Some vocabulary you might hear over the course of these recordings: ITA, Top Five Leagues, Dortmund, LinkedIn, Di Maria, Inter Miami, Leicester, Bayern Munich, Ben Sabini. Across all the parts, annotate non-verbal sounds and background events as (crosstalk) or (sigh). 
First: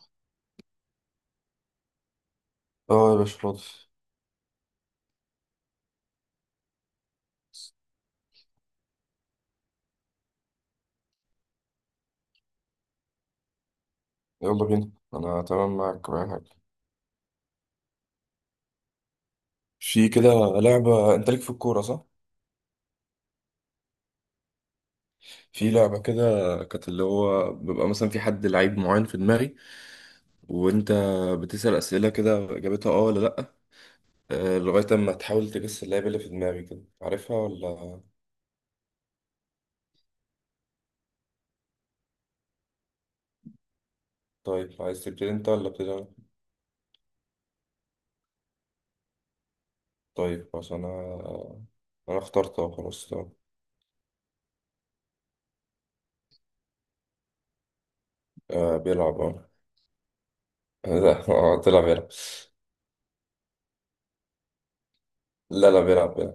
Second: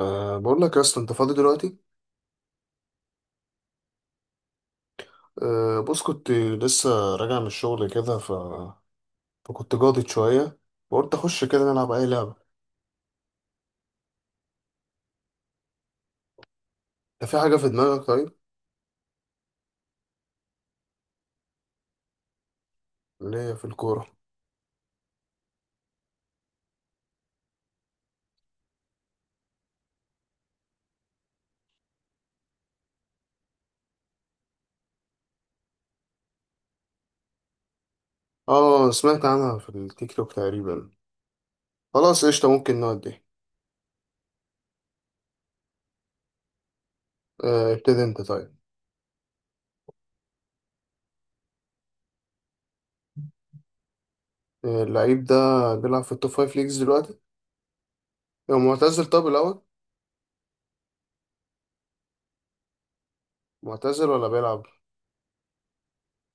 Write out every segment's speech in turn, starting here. بقول لك يا اسطى، انت فاضي دلوقتي؟ اه يا باشا فاضي. بص، كنت لسه راجع من الشغل كده فكنت جاضد شويه وقلت اخش كده نلعب اي لعبه. يلا بينا، انا تمام معاك وأي حاجة. انت في حاجه في دماغك طيب؟ في كده لعبة، انت ليك في الكورة صح؟ اللي هي في الكوره. في لعبة كده كانت اللي هو بيبقى مثلا في حد لعيب معين في دماغي وانت بتسأل أسئلة كده اجابتها اه ولا لأ، آه، لغاية اما تحاول تجس اللعيب اللي في دماغي كده عارفها ولا. اه، سمعت عنها في التيك توك تقريبا. خلاص قشطه، ممكن نودي. طيب عايز تبتدي انت ولا ابتدي انا؟ ابتدي انت طيب. طيب عشان انا انا اخترت اه خلاص تمام. اللعيب ده بيلعب في التوب فايف ليجز دلوقتي؟ هو آه معتزل بيلعب طب اه. الاول؟ (laughs) لا اه طلع بيلعب. معتزل ولا بيلعب؟ لا لا بيلعب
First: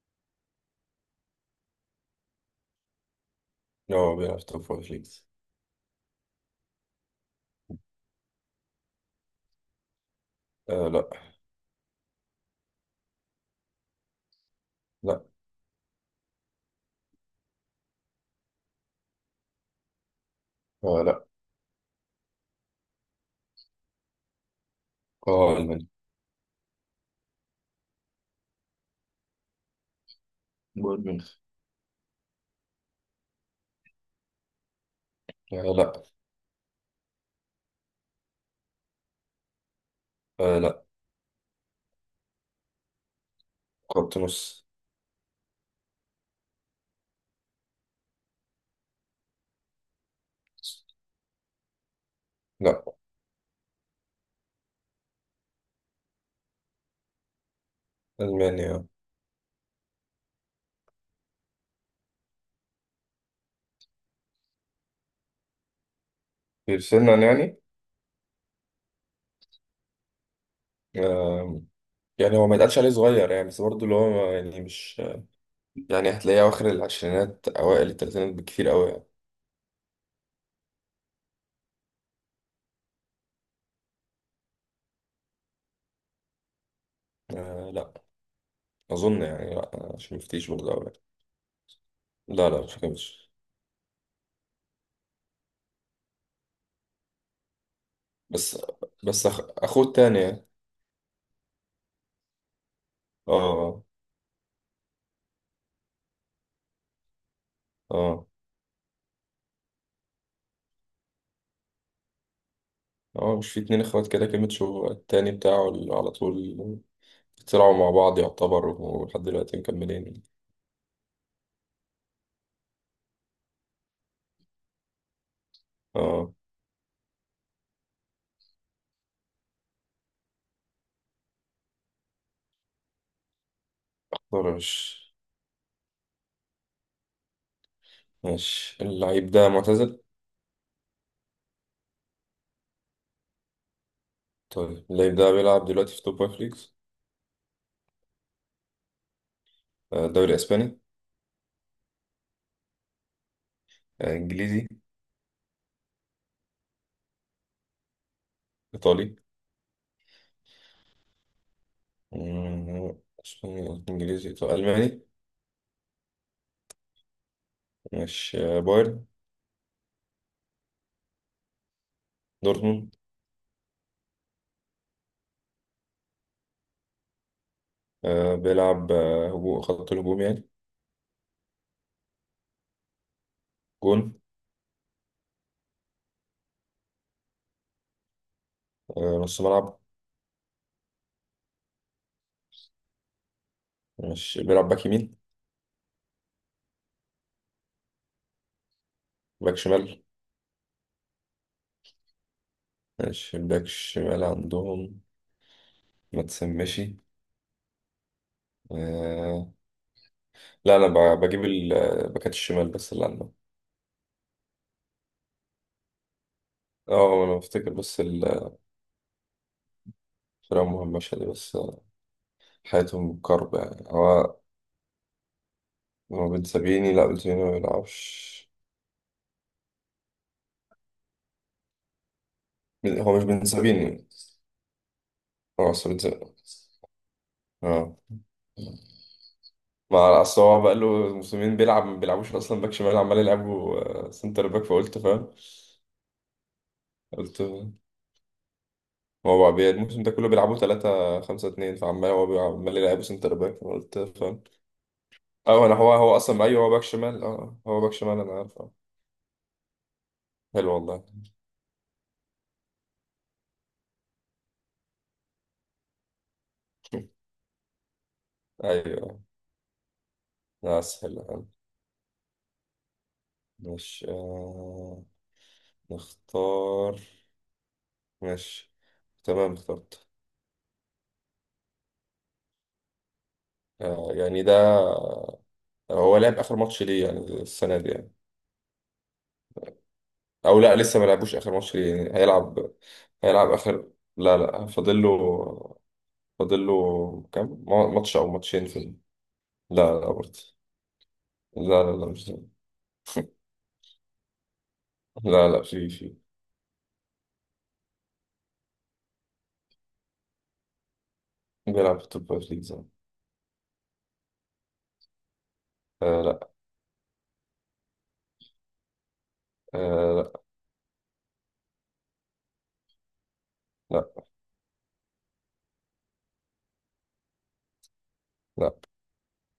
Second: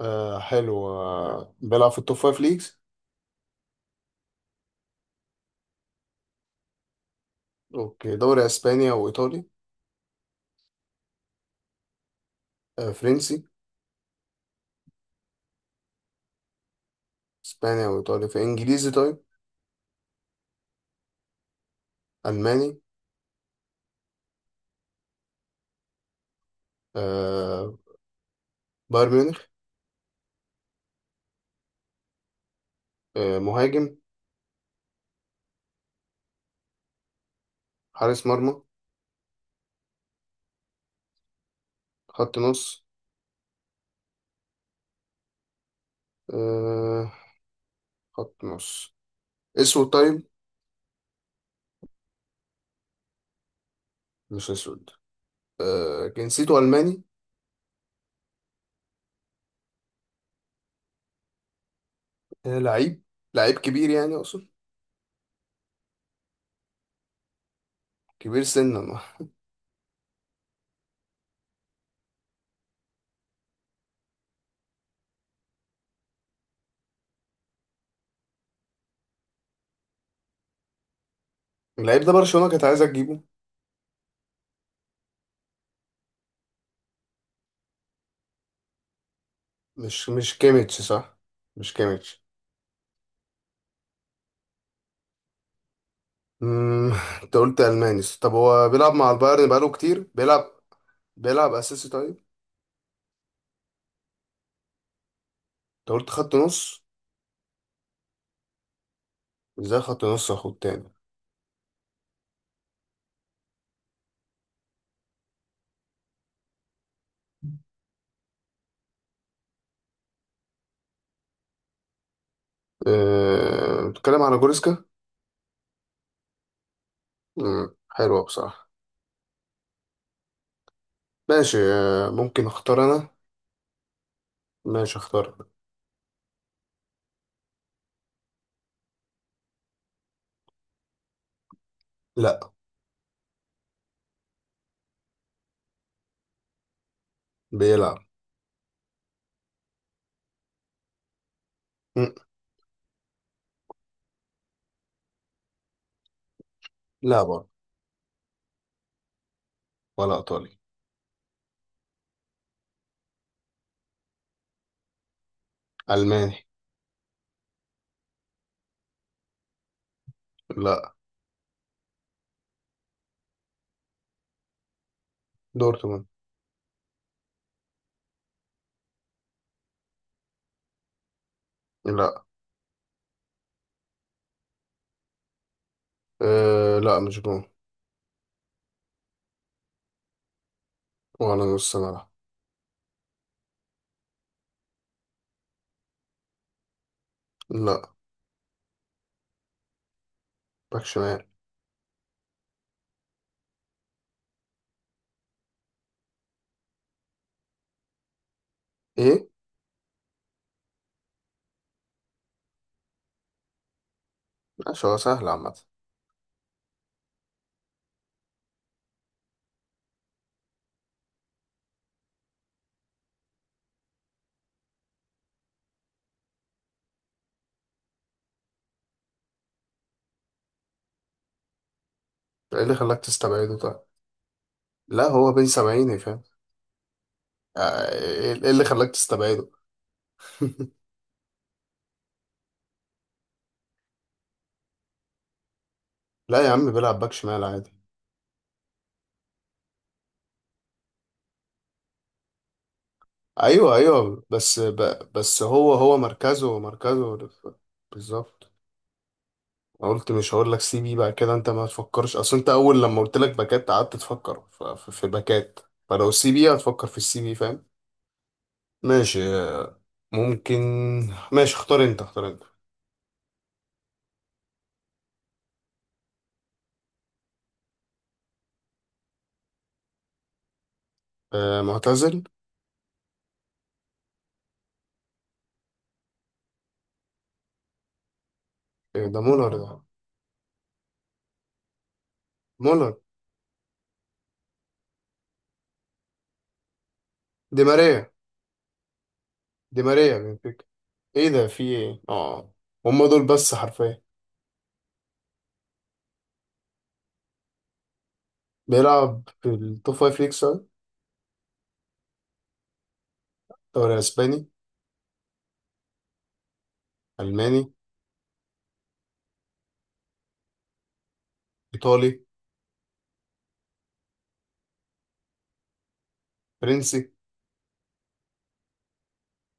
حلو، بيلعب في التوب فايف ليجز. لا هو بيلعب توب فايف ليجز. اوكي، دوري اسبانيا وايطالي؟ آه لا. فرنسي؟ لا اسبانيا وايطاليا في انجليزي طيب؟ آه لا. الماني؟ اه ألمانيا. آه، بايرن ميونخ. بايرن ميونخ. آه، مهاجم؟ آه لا. حارس مرمى؟ آه لا. خط نص؟ خط نص. آه، خط نص. اسود طيب؟ لا مش اسود. آه، جنسيته الماني. ألمانيا آه. آه، لعيب، لعيب كبير يعني اقصد في سنا يعني. كبير سنا. آه يعني هو ما يتقالش عليه صغير يعني، بس برضه اللي هو يعني مش يعني هتلاقيه أواخر العشرينات أوائل التلاتينات بكتير أوي يعني. اللعيب ده برشلونة كانت عايزة تجيبه؟ آه لا، أظن يعني لا مش عشان مش مفتيش برضه كيميتش أوي يعني. صح؟ مش كيميتش؟ لا لا مش. مم، انت قلت الماني، طب بس هو بيلعب مع بس البايرن بقاله أخوه كتير التاني بيلعب. يعني. بيلعب اساسي طيب؟ اه. انت قلت خط نص؟ اه. ازاي خط نص اخد تاني؟ اه مش في 2 اخوات كده، كيميتشو التاني بتاعه اللي على طول طلعوا مع بعض يعتبر، ولحد دلوقتي مكملين. بتتكلم على جوريسكا؟ اه. حلوة بصراحة. ماشي، ممكن اختار انا. طرش. ماشي اختار. ماشي، اللعيب ده معتزل؟ لا. طيب اللعيب ده بيلعب دلوقتي في توب فايف ليجز؟ بيلعب. آه، دوري اسباني. مم. آه، انجليزي. لا برضه. ايطالي. ولا ايطالي. مم، اسباني انجليزي ايطالي الماني. الماني. ماشي آه، بايرن. لا. دورتموند. دورتموند. آه، بيلعب آه، هجوم، خط الهجوم يعني. لا. جون. لا مش جون. آه، نص ملعب. ولا نص ملعب. ماشي، بيلعب باك يمين. لا. باك شمال. باك شمال. ماشي، باك شمال عندهم. ما تسمشي. ايه. آه، لا انا بجيب باكات الشمال بس اللي عندهم. ماشي، هو سهل عامة. اه انا بفتكر بس ال كلام مهم مشهد بس حياتهم كرب يعني هو، هو بن سابيني. لا بن سابيني ما بيلعبش. ايه اللي خلاك هو مش بن تستبعده طيب؟ سابيني. لا، هو بين هو أصل سبعين بن فاهم. سابيني. آه، اه، ايه؟ إيه اللي خلاك تستبعده؟ ما اصل هو (laughs) بقى له موسمين بيلعب، ما بيلعبوش اصلا باك شمال، عمال يلعبوا آه، سنتر باك فقلت فاهم. لا يا عم، بيلعب باك قلت شمال عادي. هو بقى الموسم ده كله بيلعبوا 3 5 2، فعمال هو عمال يلعبوا سنتر باك ايوه فقلت ايوه، فاهم. بس اه هو انا هو هو هو اصلا مركزه ايوه هو باك شمال. مركزه اه هو باك شمال انا بالظبط. عارف اه. انا قلت مش هقول لك حلو سي بي والله. بقى كده، انت ما تفكرش. اصل انت اول لما قلت لك باكات قعدت تفكر في باكات، فلو سي بي هتفكر في السي (laughs) بي، فاهم. ماشي. ايوه. آه، ممكن. لا سهل. ماشي، اختار انت اختار انت. مش آه نختار. ماشي تمام اخترت. معتزل؟ آه، يعني ده هو لعب آخر ماتش ليه يعني السنة دي يعني؟ إيه ده، مولر ده؟ أو لا لسه ما لعبوش آخر ماتش ليه يعني، هيلعب. مولر. هيلعب آخر. لا لا فاضل له. فاضل له دي كام ماريا. ماتش أو ماتشين في ال. دي لا لا ماريا برضه. بنفيكا. ايه ده، في لا لا ايه؟ لا مش ده. اه، هم دول بس حرفيا. لا لا في. بيلعب في التوب فايف ليجز. بيلعب في توب فايف ليجز. دوري اسباني؟ آه لا. الماني؟ آه. ايطالي؟ لا. فرنسي؟ لا. لا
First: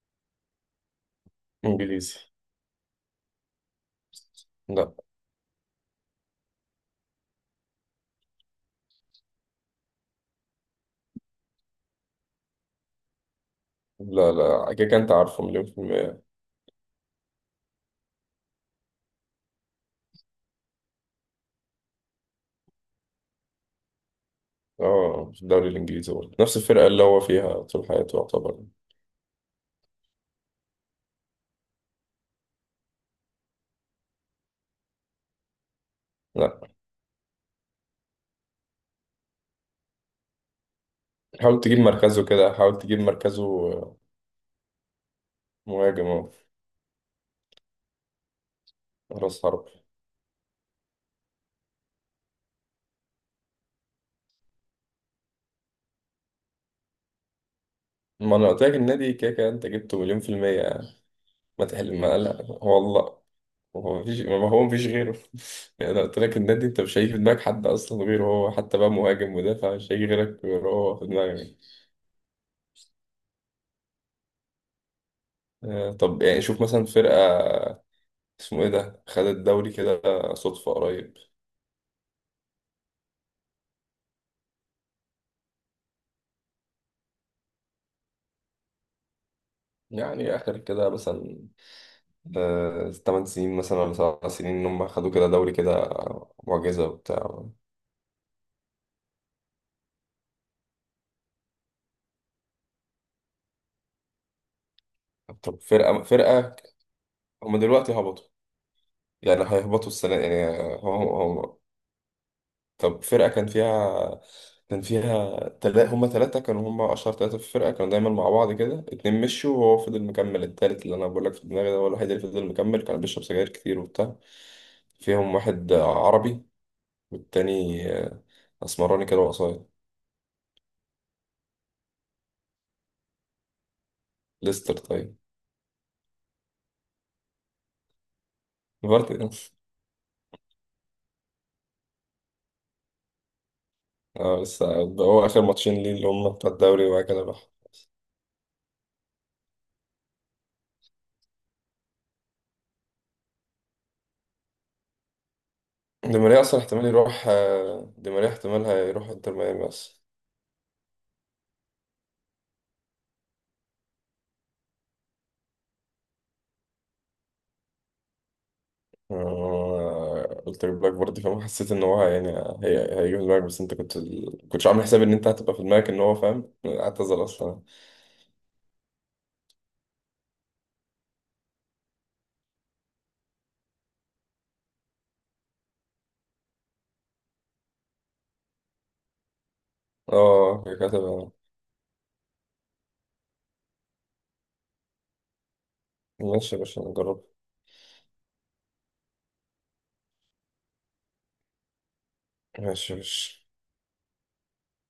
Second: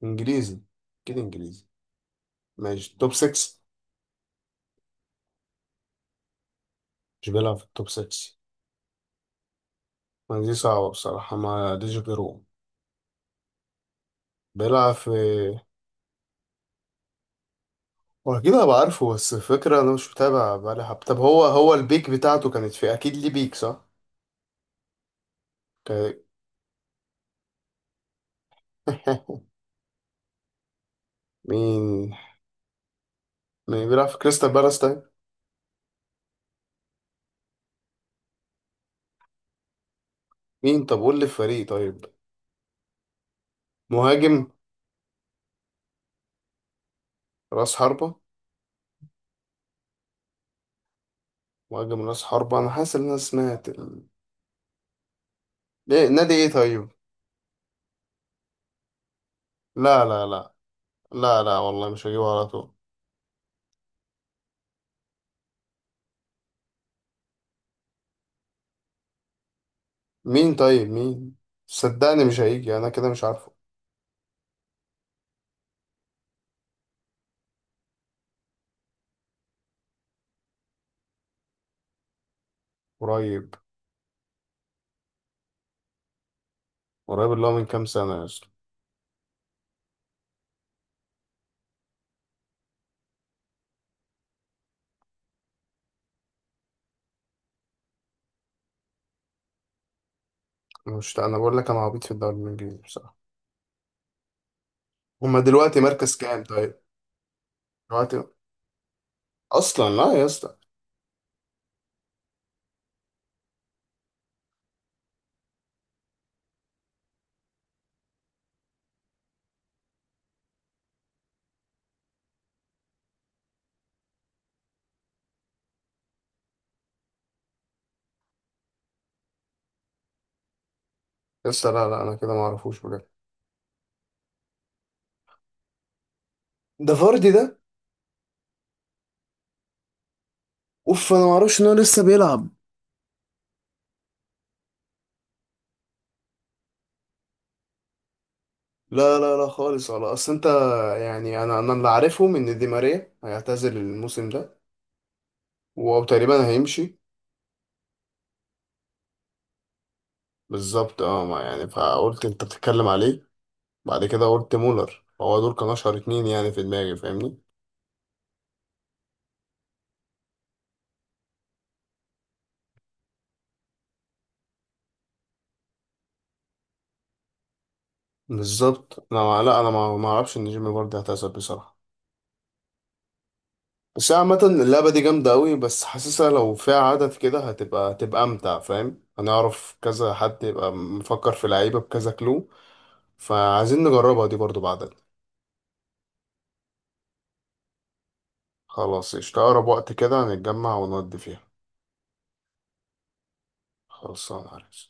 انجليزي. كده انجليزي. إنجليزي. ماشي، توب 6؟ لا مش بيلعب في التوب 6؟ ما دي صعبة بصراحة، ما ديش غيره. لا. لا كده بيلعب كده في. أنت عارفه مليون في المية. هو اكيد هبقى عارفه، بس الفكرة انا مش متابع بقالي حب. طب هو البيك بتاعته كانت في، اكيد ليه بيك صح؟ اه، في الدوري الانجليزي ك- برضه نفس الفرقه اللي هو فيها طول حياته يعتبر. (laughs) مين؟ مين بيلعب في كريستال بالاس طيب؟ لا. مين، طب قول لي حاول الفريق تجيب طيب. مركزه كده، حاول تجيب مركزه. مهاجم. مهاجم اهو. راس حربة. راس حرب. مهاجم راس حربة. انا حاسس ان انا سمعت ليه نادي ايه طيب؟ ما انا قلت لك النادي كده كده انت جبته لا مليون لا في لا المية يعني. لا ما والله تحل مش ما هجيبه لا على طول. والله. هو مفيش ما هو مفيش غيره. (laughs) يعني انا قلت لك النادي، انت مش هيجي في دماغك حد اصلا غيره، هو حتى بقى مهاجم مدافع مش هيجي غيرك مين غيره طيب، هو في مين؟ دماغك. صدقني مش هيجي، انا كده مش عارفه. آه، طب يعني شوف مثلا فرقة اسمه ايه ده، خد الدوري كده. صدفة قريب. قريب. قريب اللي هو من كام سنة يا اسطى؟ يعني اخر كده مثلا 8 سنين مثلا ولا 7 سنين، ان هم خدوا كده دوري كده آه، معجزه وبتاع. مش انا بقول لك انا عبيط في الدوري الانجليزي بصراحة. هما طب دلوقتي فرقه مركز كام فرقه طيب؟ دلوقتي دلوقتي هبطوا، يعني هيهبطوا اصلا؟ لا السنه يا يعني. اسطى. هم. طب فرقه كان فيها، كان فيها هم 3، كانوا هم اشهر 3 في الفرقه، كانوا دايما مع بعض كده، اتنين مشوا وهو فضل مكمل التالت، اللي انا بقول لك في دماغي ده هو الوحيد اللي فضل مكمل، كان بيشرب سجاير كتير وبتاع. فيهم واحد عربي، والتاني آه، اسمراني كده وقصير. يا اسطى لا لا، انا كده ما اعرفوش بجد. ليستر طيب. ده فاردي ده؟ فارتي. اوف، انا ما اعرفش ان هو لسه بيلعب. اه لسه. هو اخر ماتشين ليه اللي هم بتوع الدوري وبعد كده بقى. لا خالص. ولا اصل انت، يعني انا اللي عارفه ان دي ماريا هيعتزل الموسم ده دي ماريا وتقريبا اصلا احتمال هيمشي. يروح آه، دي ماريا احتمال هيروح انتر ميامي اصلا. بالظبط، اه، ما يعني فقلت انت بتتكلم عليه، بعد كده قلت مولر. هو دول كانوا اشهر اتنين يعني في دماغي، فاهمني. آه، قلت لك بلاك برضه فاهم، حسيت ان هو يعني هي هيجيب دماغك، بس انت كنتش عامل حساب ان انت هتبقى في دماغك ان هو فاهم اعتزل اصلا. بالظبط. انا ما- لا، انا ما اعرفش ان جيمي برضه هتعزل بصراحه. بس هي عامه اللعبه دي جامده قوي، بس حاسسها لو فيها عدد كده هتبقى امتع، فاهم؟ هنعرف كذا حد اه يبقى كانت مفكر هتبقى. في لعيبه بكذا كلو. فعايزين نجربها دي برضه بعدد. ماشي يا باشا نجرب. خلاص، اشتغل اقرب وقت كده هنتجمع ونودي فيها. ماشي يا باشا. خلاص انا عارف.